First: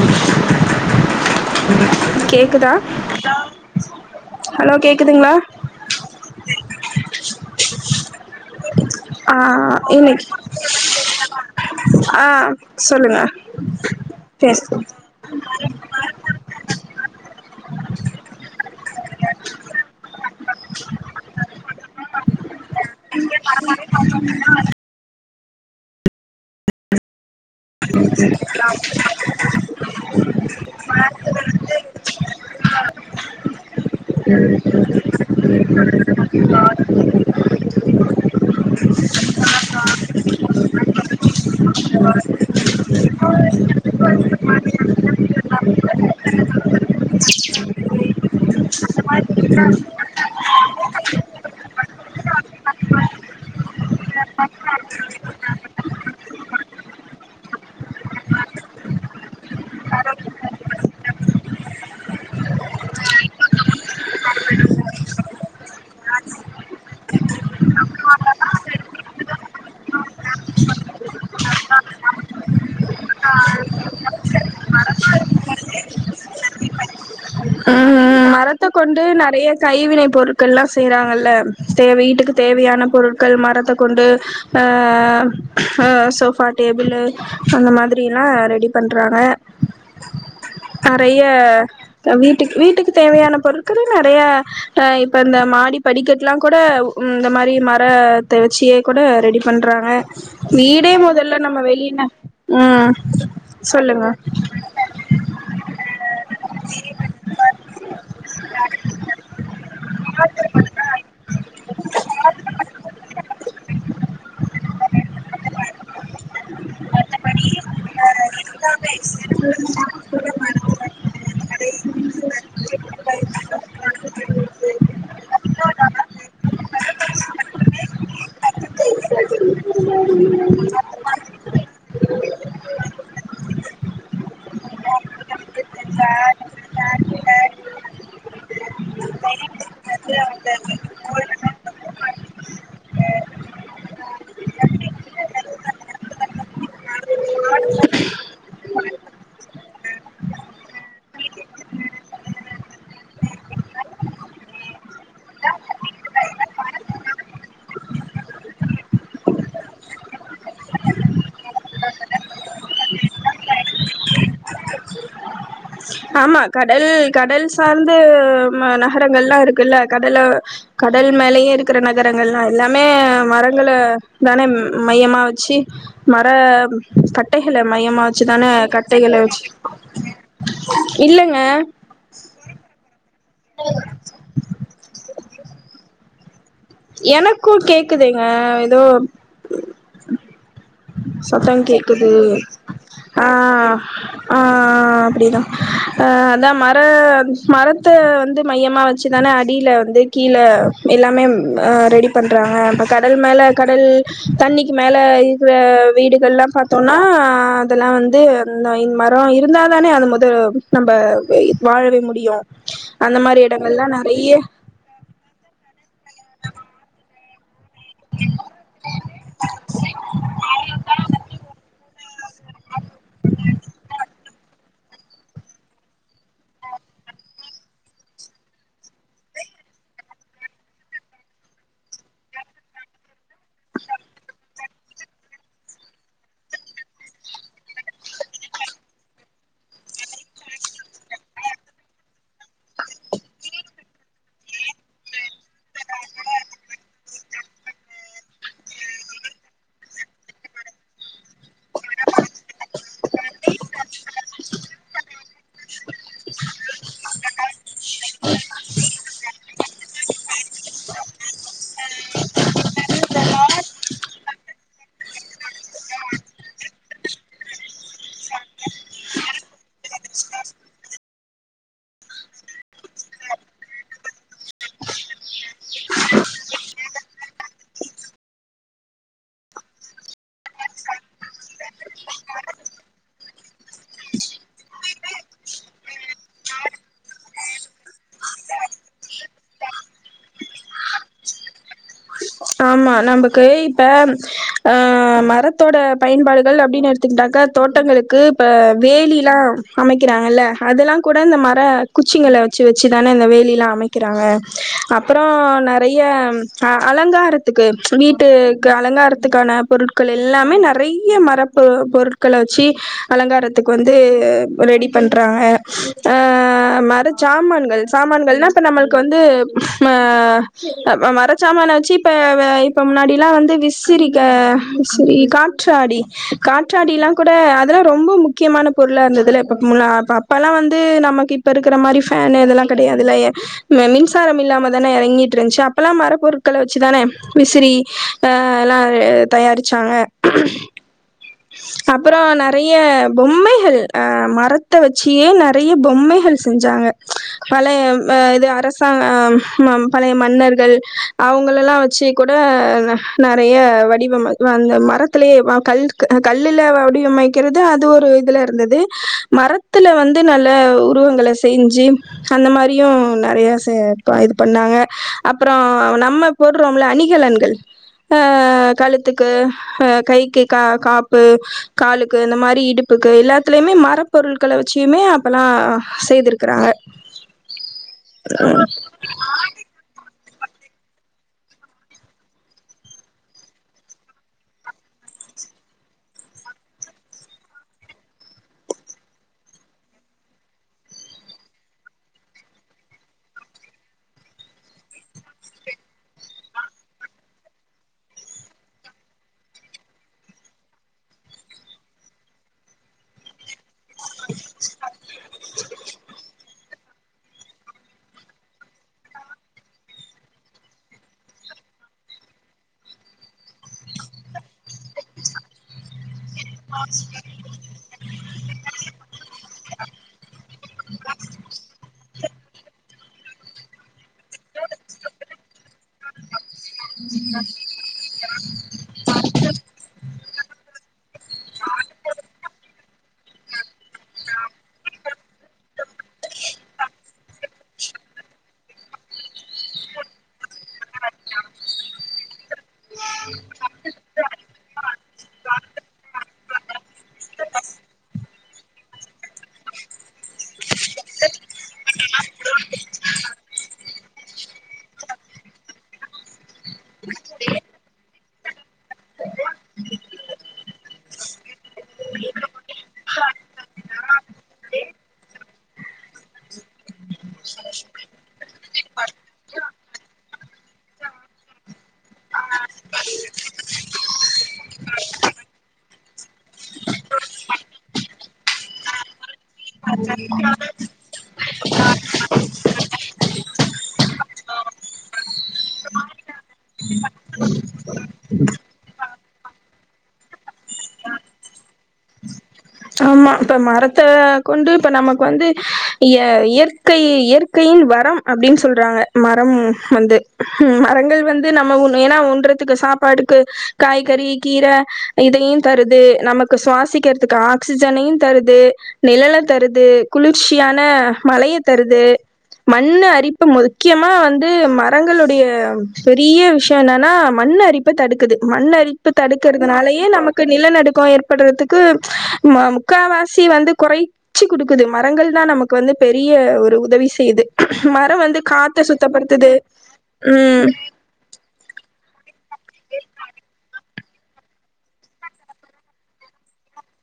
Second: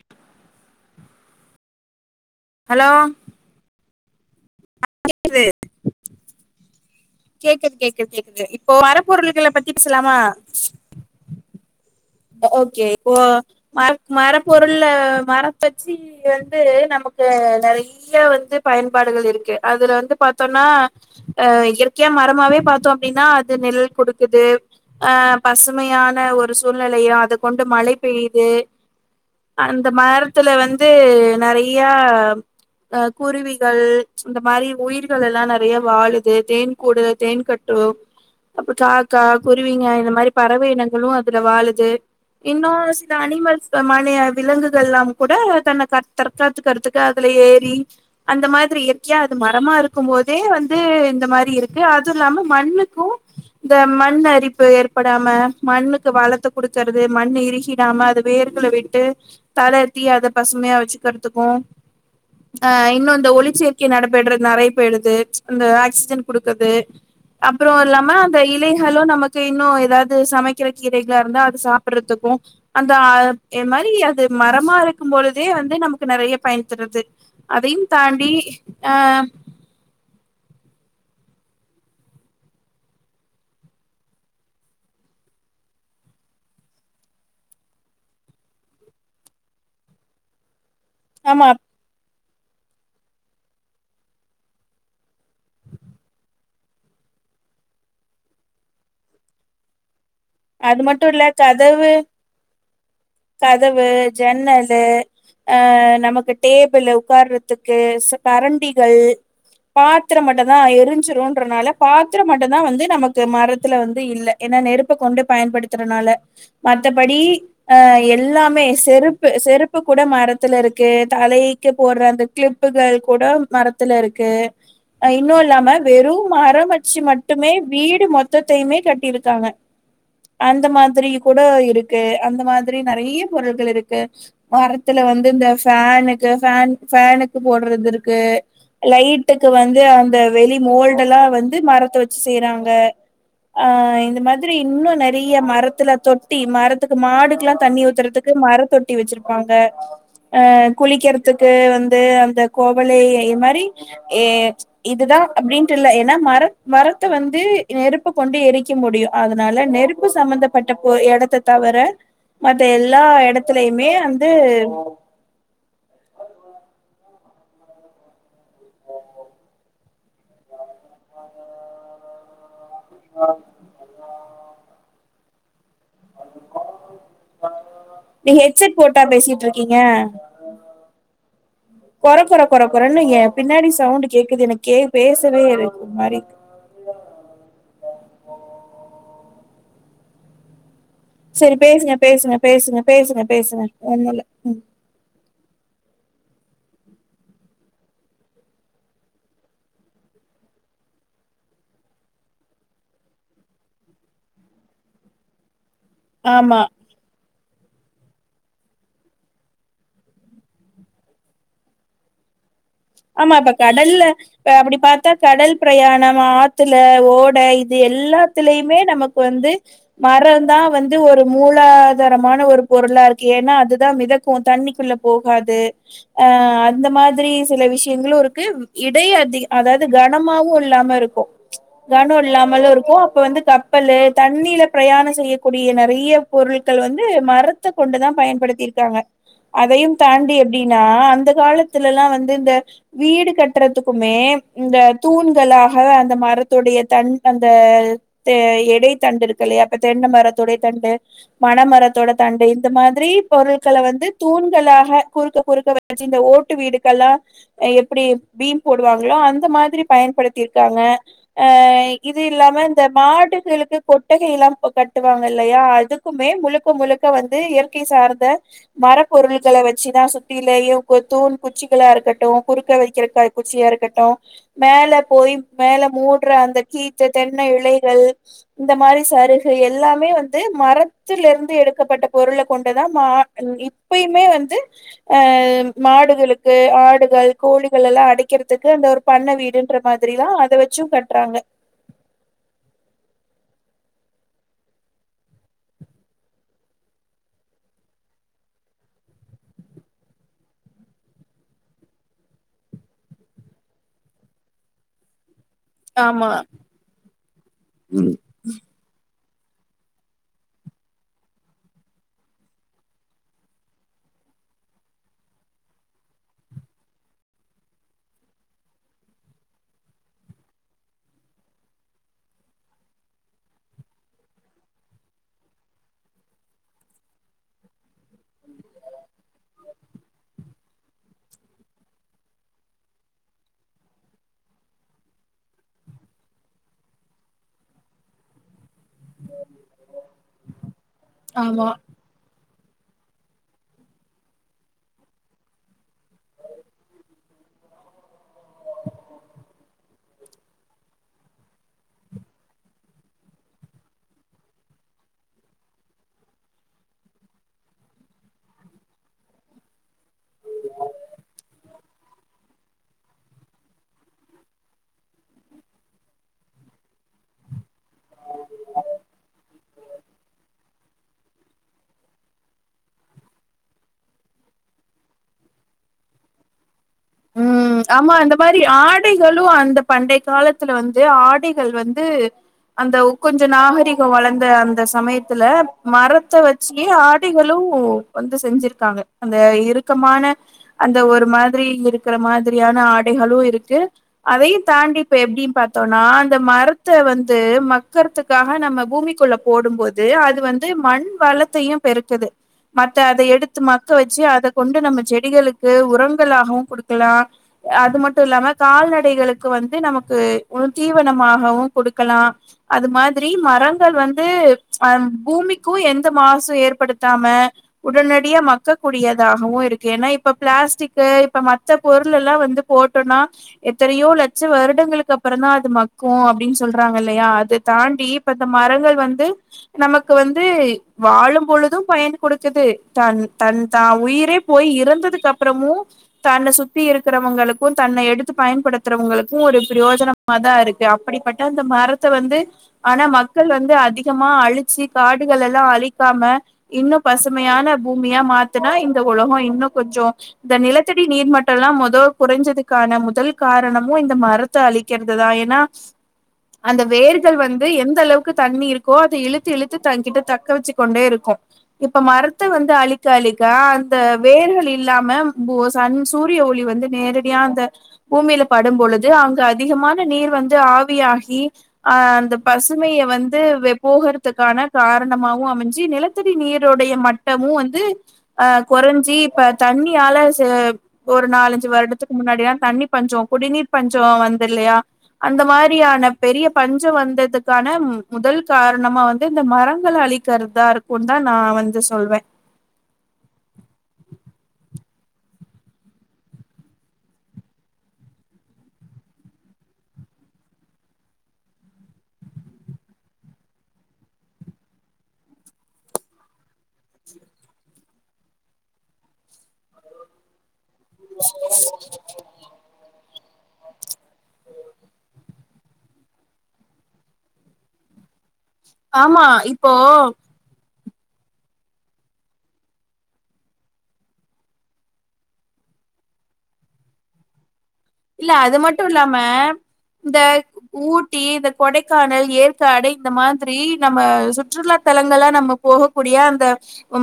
[inaudible] கேக்குதா hello hello கேட்குதுங்களா கேக்குது கேக்குது கேக்குது இப்போ வர ஆ பொருள்கள பத்தி பேசலாமா ஆஹ் சொல்லுங்க பொருள் பேசு மர பச்சு வந்து நமக்கு நெறைய வந்து பயன்பாடுகள் இருக்கு அதுல வந்து பாத்தோம்னா அஹ் இயற்கையா மரமாவே பாத்தோம் அப்படின்னா அது நெல் கொடுக்குது ஹ அ பசுமையான ஒரு சொ பண்ணலையா அதுக் கொண்டு மழை பெய்யுது அந்த மரத்துல வந்து நெறைய அஹங குருவிகள் இந்த மாரி உயிர்கள் எல்லா நெறைய வாழுது தேன் கூடு தேன் கட்டு அப்பும் காக்கா குருவிங்க இந்த மாரி பறவை இனங்களு அது இதெல்லா வந்து இன்னு சில அனிமல்ஸ்கு வன விலங்குகள் எல்லா கூட தன்ன தற்காத்துக்கிறதுக்கு அதுல ஏறி அந்த மாதிரி இயற்கையா அது மரமா இருக்கும் போதே வந்து இந்த மாரி இருக்கு அது இல்லாம மண்ணுக்கு இந்த மண் அரிப்பு ஏற்படாம மண்ணுக் பழத்த குடுக்கற் து மண்ணு இறுகிடாம அது வேர்கள விட்டு தளர்த்தி அத பசுமையா வச்சுகறத்துக்கு அஹ் இன்னு இந்த ஒளி சேர்க்கை நடைபெடுறது நெறைய பேய்டுது அந்த ஆக்சிஜன் கொடுக்குறது அப்புறோ இல்லாம அந்த இலைகளு நமக் இன்னு ஏதாவது சமைக்கிற கீரைகளா இருந்தா அது சாப்பிடுறதுக்கு அந்த அ இ மாரி அது மரமா இருக்கும்பொழுதே வந்து நமக்கு நெறைய பயன் தருது அதையும் அஹ் ஹ தாண்டி மரத்த ஆ கொண்டு நெறைய கைவின பொரு கள்லாம செய்றாங்கல்ல தேவை வீட்டுக்கு தேவையானா பொருட்கள் மரத்த கொண்டு ஆஹ் ஹ சோஃபா டேபிள் அந்த மாதிரிலா ரெடி பண்றாங்க நெறைய ஆமா இப்போ வீட்டுக்கு வீட்டுக்கு தேவையான பொருட்கள நெறையா இப்போ இந்த மாடி படிக்கட்லா கூட உ இந்த மாரி மர த வச்சே கூட ரெடி பண்றாங்க அது வீடே மட்டு இல்ல முதல்ல நம்ம கதவு வெளின உம் கதவு ஜன்னலு அஹ் நமக்கு டேபிள் உ்ககார்றதுக்கு கரண்டிகள் பாத்திர மட்டதா எரிஞ்சிருன்றனால பாத்திரம் மட்டுதா வந்து நமக்கு மரத்துல வந்து இல் ஏன்னா நெருப்ப கொண்டு பயன்படுத்துறனால மத்தபடி ஆ எல்லாமே செருப்பு செருப்பு கூட மரத்துல இருக்கு தலை போடுற அந்த கிளிப்புகள் கூட மரத்துல இருக்கு அ இன்னு இல்லாம வெறு மரம் வச்சு மட்டுமே வீ வீடு மொத்தையுமே கட்டிரு காங்க அந்த மாதிரி கூட இருக் து அந்த மா திரி நெறைய பொருட்கள் இருக்கு மரத்துல வந்து இந்த ஃபேனுக்கு ஃபேன் ஃபேன்னுக்கு போடுறது இருக்கு லைட்டுக்கு வந்து அந்த வெளி மோல்டு எல்லா வந்து மரத்த வச்சு செய்றாங்க அஹ் இந்த மாதிரி இன்னு நெறைய மரத்துல தொட்டி மரத்துக்கு மாடுக்குல்லா தண்ணி ஊத்துறதுக்கு மரத் தொட்டி வச்சிருப்பாங்க அஹ் குளிக்கிறதுக்கு வந்து அந்த கோவலைய இ மாதிரி ஏஹ் இதுதா அப்டின்ட்டு இல ஏன்னா மர மரத்த வந்து நெருப்பு கொண்டு எரிக்க முடியு அதுனால நெருப்பு சம்பந்தப்பட்ட போ எடத்த தவிர மத்த எல்லா எடத்துலயுமே வந்து ஆமா கடல் கடல் சார்ந்து ம நகரங்கள்லா இருக்குல்ல கடல கடல் மேலயையு இருக்குற நகரங்கள்லா எல்லாமே மரங்கள தானே மையமா ச்சி மர கட்டைகள மையமா நீங்க வச்சுதானே ஹெட்செட் போட்டா கட்டைகள வச்சு இல்லங்க கொற கொற கொற கொறன்னு னங்க பின்னாடி சவுண்ட் கேக்குது எனக்கு கே பேச் வே இருக்கு மாரிக்கு எனக்கு கேக்குதுங்க ஏதோ சரி சத்தம் பேசுங்க கேக்குது பேசுங்க பேசுங்க பேசுங்க பேசுங்க ஆஹ் ஒண்ணுல்ல ம் ஆஹ் அப்படிதான் அஹ் அதான் மர மரத்தை வந்து மையமா வச்சுதானே அடியில வந்து கீழே எல்லாமே ரெடி பண்றாங்க இப்ப கடல் மேல கடல் தண்ணிக்கு மேல இருக்கிற வீடுகள்லாம் ஆமா பாத்தோம்னா அதெல்லாம் வந்து இந்த மரம் இருந்தால் தானே அை முதல் நம்ம வாழவே முடியும் ஆமா இப்ப கடல்ல இ அப்படி பார்த்தா கடல் பிரயாணம் ஆற்றுல ஓடை இ இது எல்லாத்திலயுமே நமக்கு வந்து மரம் தான் வந்து ஒரு மூலாதாரமான ஒரு பொருளா இருக்கு ஏன்னா அதுதான் மித தண்ணிக்குள்ள போகாது அஹ அந்த மாதிரி சில விஷயம் எங்களு இருக்கு இடையே அதிக அதாவது கனமாவு இல்லாம இருக்கும் கனம் இல்லாமலும் இருக்கும் அப்ப வந்து கப்பலு தண்ணீல பிரயாணம் செய்யக்கூடிய நெறைய பொருட்கள் வந்து மரத்தை கொண்டு தான் பயன்படுத்தி இருக்காங்க அதையும் தாண்டி எப்டின்னா அந்த காலத்துலல்லா வந்து இந்த வீடு கட்டுறதுக்குமே இந்த தூண்களாக அந்த மரத்துடைய தண் அந்த தே எடைத்தண்டு இருக்கு இல்லையா அப்ப தென்ன மரத்துடைய தண்டு மன மரத்தோட தண்டு இந்த மாதிரி பொருட்களை வந்து தூண்களாக குறுக்க குறுக்க வச்சு இந்த ஓட்டு வீடுக் எல்லாம் எப்பிடி பீம் போடு வாங்களோ அந்த மாதிரி பயன்படுத்தியிருக்காங்க அஹ் இது இல்லாம இந்த மாடுகளுக்கு கொட்டகை எல்லாம் கட்டுவாங்க இல்லையா அதுக்குமே முழுக்க முழுக்க வந்து இயற்கை சார்ந்த மரப்பொருள்கள வச்சு தான் சுத்திலயும் கு தூண் குச்சிகளா இருக்கட்டு குறுக்க வைக்கிற க குச்சியா இருக்கட்டும் மேல போய் மேல மூடுற அந்த கீத்து தென்ன இலைகள் இந்த மாதிரி சருகு எல்லாமே வந்து மரத்துல இருந்து எடுக்கப்பட்ட பொருள கொண்டு தான் மா உம் இப்பயுமே வந்து அஹ் மாடுகளுக்கு ஆடுகள் கோழிகள் எல்லா அடைக்கிறதுக்கு அந்த ஒரு பண்ணை வீடுன்ற மாதிரி தான் அத வெச்சும் கட்டுறாங்க ஆமா நமக்கு இப்ப ஆஹ மரத்தோட பயன்பாடுகள் அப்டின்னு எடுத்துக்கிட்டாக்க தோட்டங்களுக்கு இப்ப வேலி எல்லாம் அமைக்கிறாங்கல்ல அதெல்லாம் கூட இந்த மர குச்சிங்கள வச்சு வச்சு தானே இந்த வேலி எல்லாம் அமைக்கிறாங்க அப்பறோ நெறைய ஆமா ம் அ அலங்காரத் த்துக்கு வீட்டுக்கு அலங்காரத் த்துக்கான பொருட்கள் எல்லாமே நெறைய மர பொரு பொருட்கள வச்சி அலங்காரத்துக்கு வந்து ரெடி பண்றாங்க ஆஹ மர சாமான்கள் சாமான்கள்னா இப்ப நம்மள்க்கு வந்து மஆ ம மர சாமான வெச்சிப் இப்ப வுஅ இப்ப முன்னாடி எல்லாம் வந்து விசிறிக்க விசிறி காற்றாடி காற்றாடி எல்லாம் கூட அதெல்லாம் ரொம்ப முக்கியமான பொருளா இருந்தது இல்ல இப்ப இப் முன்னா அப்ப அப்பெல்லாம் வந்து நமக்கு இப்ப இருக்கிற மாதிரி பேனு இதெல்லாம் கிடையாது இல்லயே மெ மின்சாரம் இல்லாமதான இறங்கிட்டு இருந்துச்சு அப்பெல்லாம் மரப்பொருட்கள வச் வச்சு தானே விசிறி அஹ எல்லாம் ஆரெத் தயாரிச்சாங்க ஆமா அப்புறோ நெற நெறைய பொம்மைகள் அஹ மரத்தை வச்சியே நெறைய பொம்மைகள் செஞ்சாங்க பழைய அ இது அரசாங்கம் மம் பழைய மன்னர்கள் அவங்க அவங்கள எல்லாம் வச்சு கூட நெறைய வடிவம வந்து மரத்திலேயே வா கல்கு அஹ் கல்லுல வ வடிவமைக்கிறது அது ஒரு இதுல இருந்தது மரத்துல வந்து நல்ல உருவங்கள செஞ்சு அன் நம் மாதிரியும் நெறையா சேப்பா இது பண்ணாங்க அப்புறோ நம்ம போடுறோம் இல்ல அணிகலன்கள் ஹ கழுத்துக்கு ஹ கைக்கு கா காப்பு காலுக்கு இந்த மாதிரி இடுப்புக்கு எல்லாத்துலயுமே மரப்ப பொருட்கள வச்சியுமே அப்பல்லாம் செய்திருக்கறாங்க உம் ஆமா அந்த மாதிரி ஆடைகளு அந்த பண்டை காலத்துல வந்து ஆடைகள் வந்து அந்த கொஞ்சோ நாகரிகோ வளர்ந்த அந்த சமயத்துல மரத்த வச்சியே ஆடைகளு வந்து செஞ்சிருக்காங்க அந்த இறுக்கமான அந்த ஒரு மாதிரி இரு இருக்கிற மாதிரியான ஆடைகளும் இருக்கு அதையும் தாண்டி இப்ப எப்டினு பாத்தோம்னா நா அந்த மரத்த வந்து மக்கரத்துகாக நம்ம பூமிக்குள்ள போடும்போது அது வந்து மண் வளத்தையும் பெருக்குது மத்த அத எடுத்து மக்க வெச்சு அதை கொண்டு நம்ம செடிகளுக்கு உரங்களாகும் க்குலாம் அது மட்டும் இல்லாம கால்நடைகளுக்கு வந்து நமக்கு உள் தீவனமாகவும் கொடுக்கலாம் அது மாதிரி மரங்கள் வந்து அஹ பூமிக்கும் எந் மாசு ஏற்படுத்தாம உடனடி மக்கக்க கூடியதாகவும் இருக்கு ஏன்னா இப்ப பிளாஸ்டிக்கு இப்ப மத் மத்த பொருள் எல்லாம் வந்து போட்டோன்னா எத்தனயோ லட்சோ வருடங்களுக்கு அப்பற தான் அது மக்கும் அப்படின்னு சொ சொல்றாங்க இல்லயா அத தாண்டி இப்ப இந்த மரங்கள் வந்து நமக்கு க்கு வந்து வாழும் பொழுதும் பயன் கொடுக்குது தன் தன் தான் உயிரே போய் இறந்ததுக்கு அப்புறமு தன்ன சுத்தி இருக்கிறவங்களுக்கும் தன்னை எடுத்து பயன்படுத்துறவங்களுக்கும் ஒரு பிரயோஜனமா தான் இருக்கு அப்படிப்பட்ட இந்த மரத்த வந்து ஆனா மக்கள் வந்து அதிகமா அழிச்சு காடுகள் எல்லாம் அழிக்காம இன்னும் பசுமையான பூமியா மாத்துனா இந்த உலகோ இன்னும் கொஞ்சோ இந்த நிலத் த்தடி நீர் மட்டோ எல்லாம் மொதோ குறைஞ்சதுக்கான முதல் காரணமும் இந்த மரத்தை அழிக்கிறது தான் ஏன்னா அந்த வேர்கள் வந்து எந்த அளவுக்கு தண்ணி இருக்கோ அதை இழுத்து இழுத்து தங்கிட்டு தக்க வச்சுக் கொண்டே இருக்கும் இப்ப மரத்தை வந்து அழிக்க அழிக்க அந்த வேர்கள் இல்லாம [unintelligible] சன் சூரிய ஒளி வந்து நேரடியா அந்த பூமியில படும்பொழுது அங்க அதிகமான நீர் வந்து ஆவியாகி அஹ் அந்த பசுமைய வந்து போகறதுக்கான காரணமாவும் அமைஞ்சு நிலத்தடி நீருடைய மட்டமும் வந்து அஹ் குறைஞ்சி இப்ப தண்ணியால சே ஒரு நாலஞ்சு வருடத்துக்கு முன்னாடினா தண்ணி பஞ்ஜோ குடிநீர் பஞ்ஜோ வந்து இல்லையா அந்த மாதிரியான பெரிய பஞ்ஜோ வந்ததுக்கான மு முதல் காரணமா வந்து இந்த மரங்கள் அழிக்கிறதா இருக்கும்ன்னு தான் நா வந்து சொல்வேன் ஆமா இப்ப மரத்த கொண்டு இப்ப நமக்கு வந்து இயற் இயற்கை இயற்கையின் வரம் அப்படின்னு சொல்றாங்க மரம் வந்து மரங்கள் வந்து நம்ம ஒன்னு ஏன்னா உன்றதுக்கு சாப்பாடுக்கு காய்கறி கீரை இதையும் தருது நமக்கு சுவாசிக்கிறதுக்கு ஆக்சிஜனையும் தருது நிழல தருது குளிர்ச்சி சியான மழைய தருது மத் மண் அரிப்பு முக்கியமா வந்து மரங்களுடைய பெரிய விஷயோ என்னன்னா மண் அரிப்ப தடுக்க மண் அரிப்பு ஆமா இப்போ தடுக்கறதுனாலயே நமக்கு நிலநடுக் கோ ஏற்படுறதுக்கு மம் முக்கா வாசி வந்து கொறைச்சி குடுக்குது மரங்கள் தா நமக்கு வந்து பெரிய ஒரு உதவி செய்யுது மரம் இல்ல வந்து அது காத்த மட்டும் இல்லாம சுத்தப்படுத்துது இந்த ம் ஊட்டி இந்த கொடைக்கானல் ஏற்க் தடை இந்த மாதிரி நம்ம சுற்றுலாத்தலங்களா நம்ம போகக்கூடிய அந்த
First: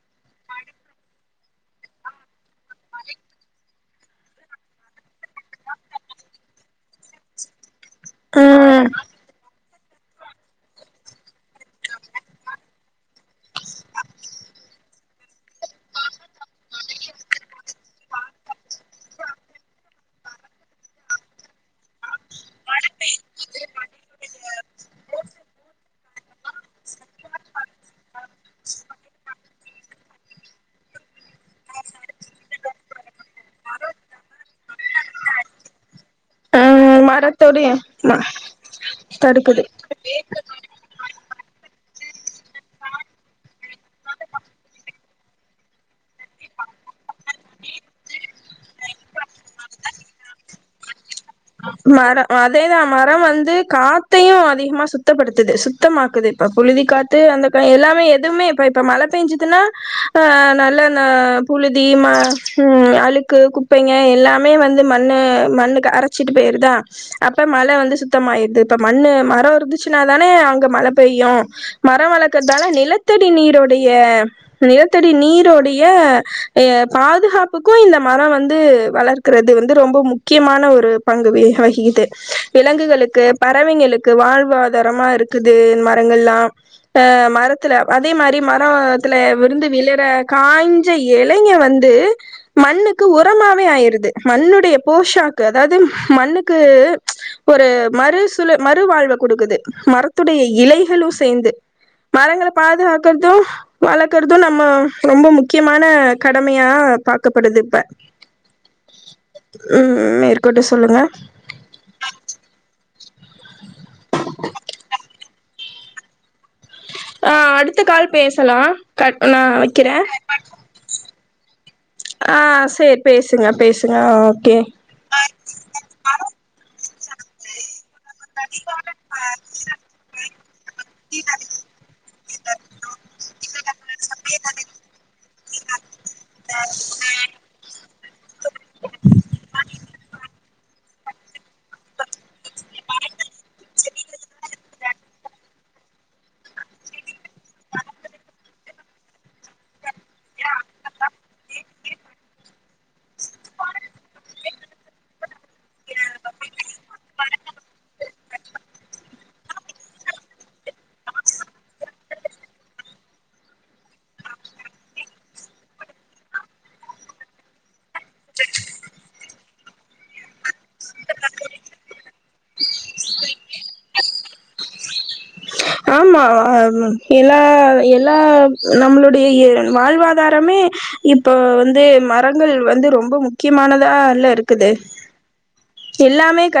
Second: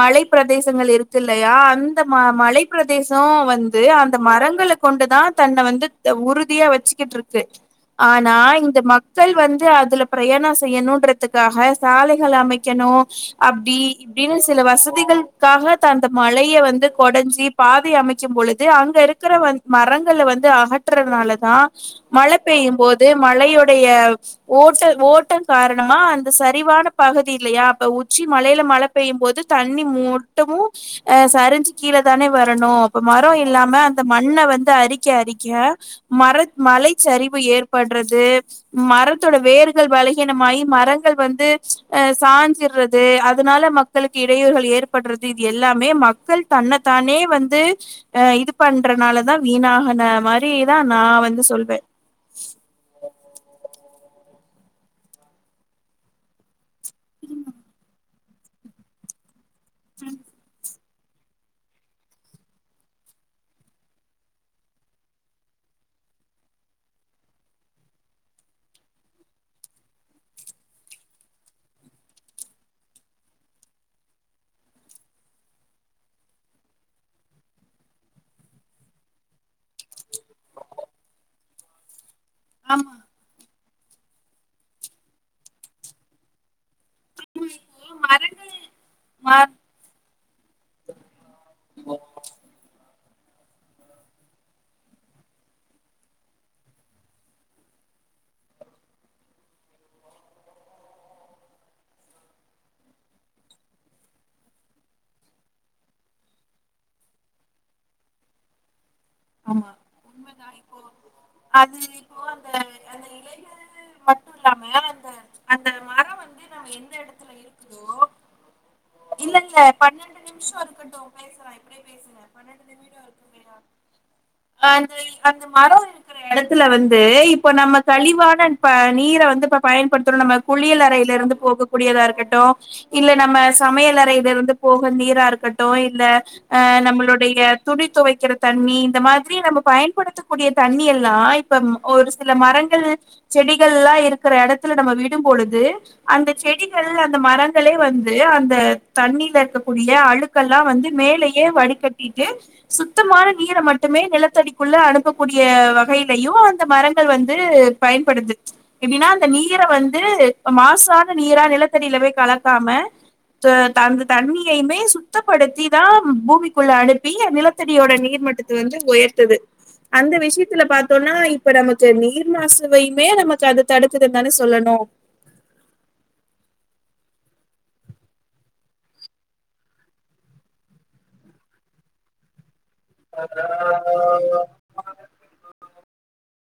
மலை பிரதேசங்கள் இருக்கில்லையா அந்த ம மலை பிரதேசோ வந்து அந்த மரங்களக்கொண்டு தா தன்ன வந்து உறுதியா வெச்சிகிட்டு இருக்கு ஆனா இந்த ம் மக்கள் வந்து அது துல பிரயணம் செய்யணுன்றதுக்காக சாலைகள் அமைக்கணு அப்டி இப்டின்னு சில வசதிகளுக்காக த அந்த மலய வந்து கொடஞ்சி பாதை அமைக்கும் பொழுது அங்க இருக்கற வந் மரங் ங்கள வந்து அகற்றனாலதா மழ பெய்யும் போது மழையுடைய ஓட்ட ஓட்டம் காரணமா அந் ந்த சரிவான பகுதி இல்லையா அப்ப உச்சி மலயில மழை பெய்யும் போது தண்ணி மொட்டமு சரிஞ்சு கீழ தானே வரணு அப்ப ம ட்டு இல்லாம அந்த மண்ண வந்து அரிக் அரிக்க அரிக்க மர ம் மலைச்சரிவு மரத்தோடைய ம ஏற்பட்றது மரத்தோட தடுக்குது வேறுகள் பலகீனமாயி மரங்கள் வந்து ஆஹ் சாஞ்சுர்ரது அதனால மக்களுக்கு இடையூறுகள் ஏற்பட்றது இது எல்லாமே மக் மக்கள் தன்னத்தானே வந்து ஆஹ் இது பண்றனாலதா வீணா ந்த மாதிரி தா நா வந் மரம் அதேதா மரம் வந்து காத் த்தையும் அதிகமா சுத்தப்படுத்துது சுத்தமாக்குது புழுதி காத்து அந்த கா எல்லாமே ப்பமே இப்ப இப்ப மழ பேஞ்சுது துனா ஆஹ் நல்ல ஆஹ் புழுதி ம உம் அழுக்கு குப்பைங்க எல்லாமே வந்து மண்ணு மண்ணுக்கு ச்சுட்டு போயிருதா அப்ப மழ வந்து சுத்தமாயிருது இப்ப மண்ணு மரோ இருந்துச்சுனா தானே அங்க மழ பெய்யும் மரம் வளர்க்கறதால நிலத்தடி நீரோடைய நிலத்தடி நீருடைய ஆஹ் பாதுகாப்புக்கும் இந்த மரோ வந்து வளர்க்கறது வந்து ரொம்ப முக்கியமான ஒரு பங்குகள வகிக்கிது ஆமா விலங்குகளுக்கு பறவைங்களுக்கு வாழ்வாதாரமா இருக்குது மரங்கள்லா ஆஹ மரத்துல அதே மாரி மரங்கள் மரத்துல மர விழுந்து விளறப்ப காய்ஞ்ச எல நீங்க வந்து மண்ணுக் க்கு உரமாவே ஆயிருது மண்ணுடைய போஷாக்கு அதாவது மண்ணுக்கு ஒரு மறுசுழ மறுவாழ்வக்கொடுக்குது மரத்துடைய இலைகளு சேந்து மரங்கள பாதுகாக்கறது வழக்கறது நம்ம ரொம்ப முக்கியமான கடமையா காக்கப்படுது இப்ப ஆமா உம் உண்மதா இருக்கட்டு [unintelligible] இப்போ சொல்லுங்க [unintelligible] து மட்டு இல்லாம இந்த அந்த மரம் வந்து நம்ம எந்த எடத்துல ஆஹ் அடுத்த இருக்குதோ கால் பேசலா கட் இல்ல நா இல்ல வெக்குற பன்னெண்டு நிமிஷோ இருக்கட்டு பேசலா இப்டியே பேசுங்க பன்னெண்டு ஆஹ் செரி நிமிடோ பேசுங்க இருக்குமே பேசுங்க ஓகே அந்த அந்த மரோ இருக்கிற இடத்துல வந்து ந்து இப்ப நமக்கு கழிவான ப நீர வந்து இப்ப பயன்படுத்றோ நம்ம குளியல் அறையில இருந்து போக கூடியதா இருக்கட்டோ இல்ல நம்ம சமையல் அறையில இருந்து போக நீரா இருக்கட் [unintelligible] இந்த ஏ நம்மளுடைய துணி துவை க்கிற தண்ணி இந்த மாதிரி நம்ம பயன்படுத்தக்கூடிய தண்ணி எல்லா இப்ப ஒரு சில மரங்கள் செடிகள் லா இருக்கிற எடத்துல நம்ம விடும்போலுது அந்த செடிகள் அந்த மரங்களே வந்து அந்த தண்ணில இருக்கக்கூடிய அழுக்கெல்லா வந்து மேலேயே வடிகட்டிட்டு சுத்தமான நீர மட் ட்டுமே நிலத்தடிக்குள்ள அனுப்பக்கூடிய வகைலயு மரங்கள் வந்து பயன்படுது எப்டின்னா அந்த நீர வந்து மாசான நீரா நிலத்தடிலவே கலக்காம அந்த த தண்ணியுமே சுத்தப்படுத்தி தா பூமிக்குள்ள அனுப்பி நிலத்தடியோட நீர் மட்டத் வந்து உயர்த்துது அந்த விஷயத்துல பாத்தோனா இப்ப நமக்கு நீர் மாசுவையுமே நமக்கு அது தடுக்குதுனுந்தானே சொல்லணு ஆமா அது எல்லா எல்லா நம்மளுடைய வாழ்வாதாரமே இப்போ வந்து மரங்கள் வந்து ரொம்ப முக்கியமானதா ல இருக்குது எல்லாமே கடக்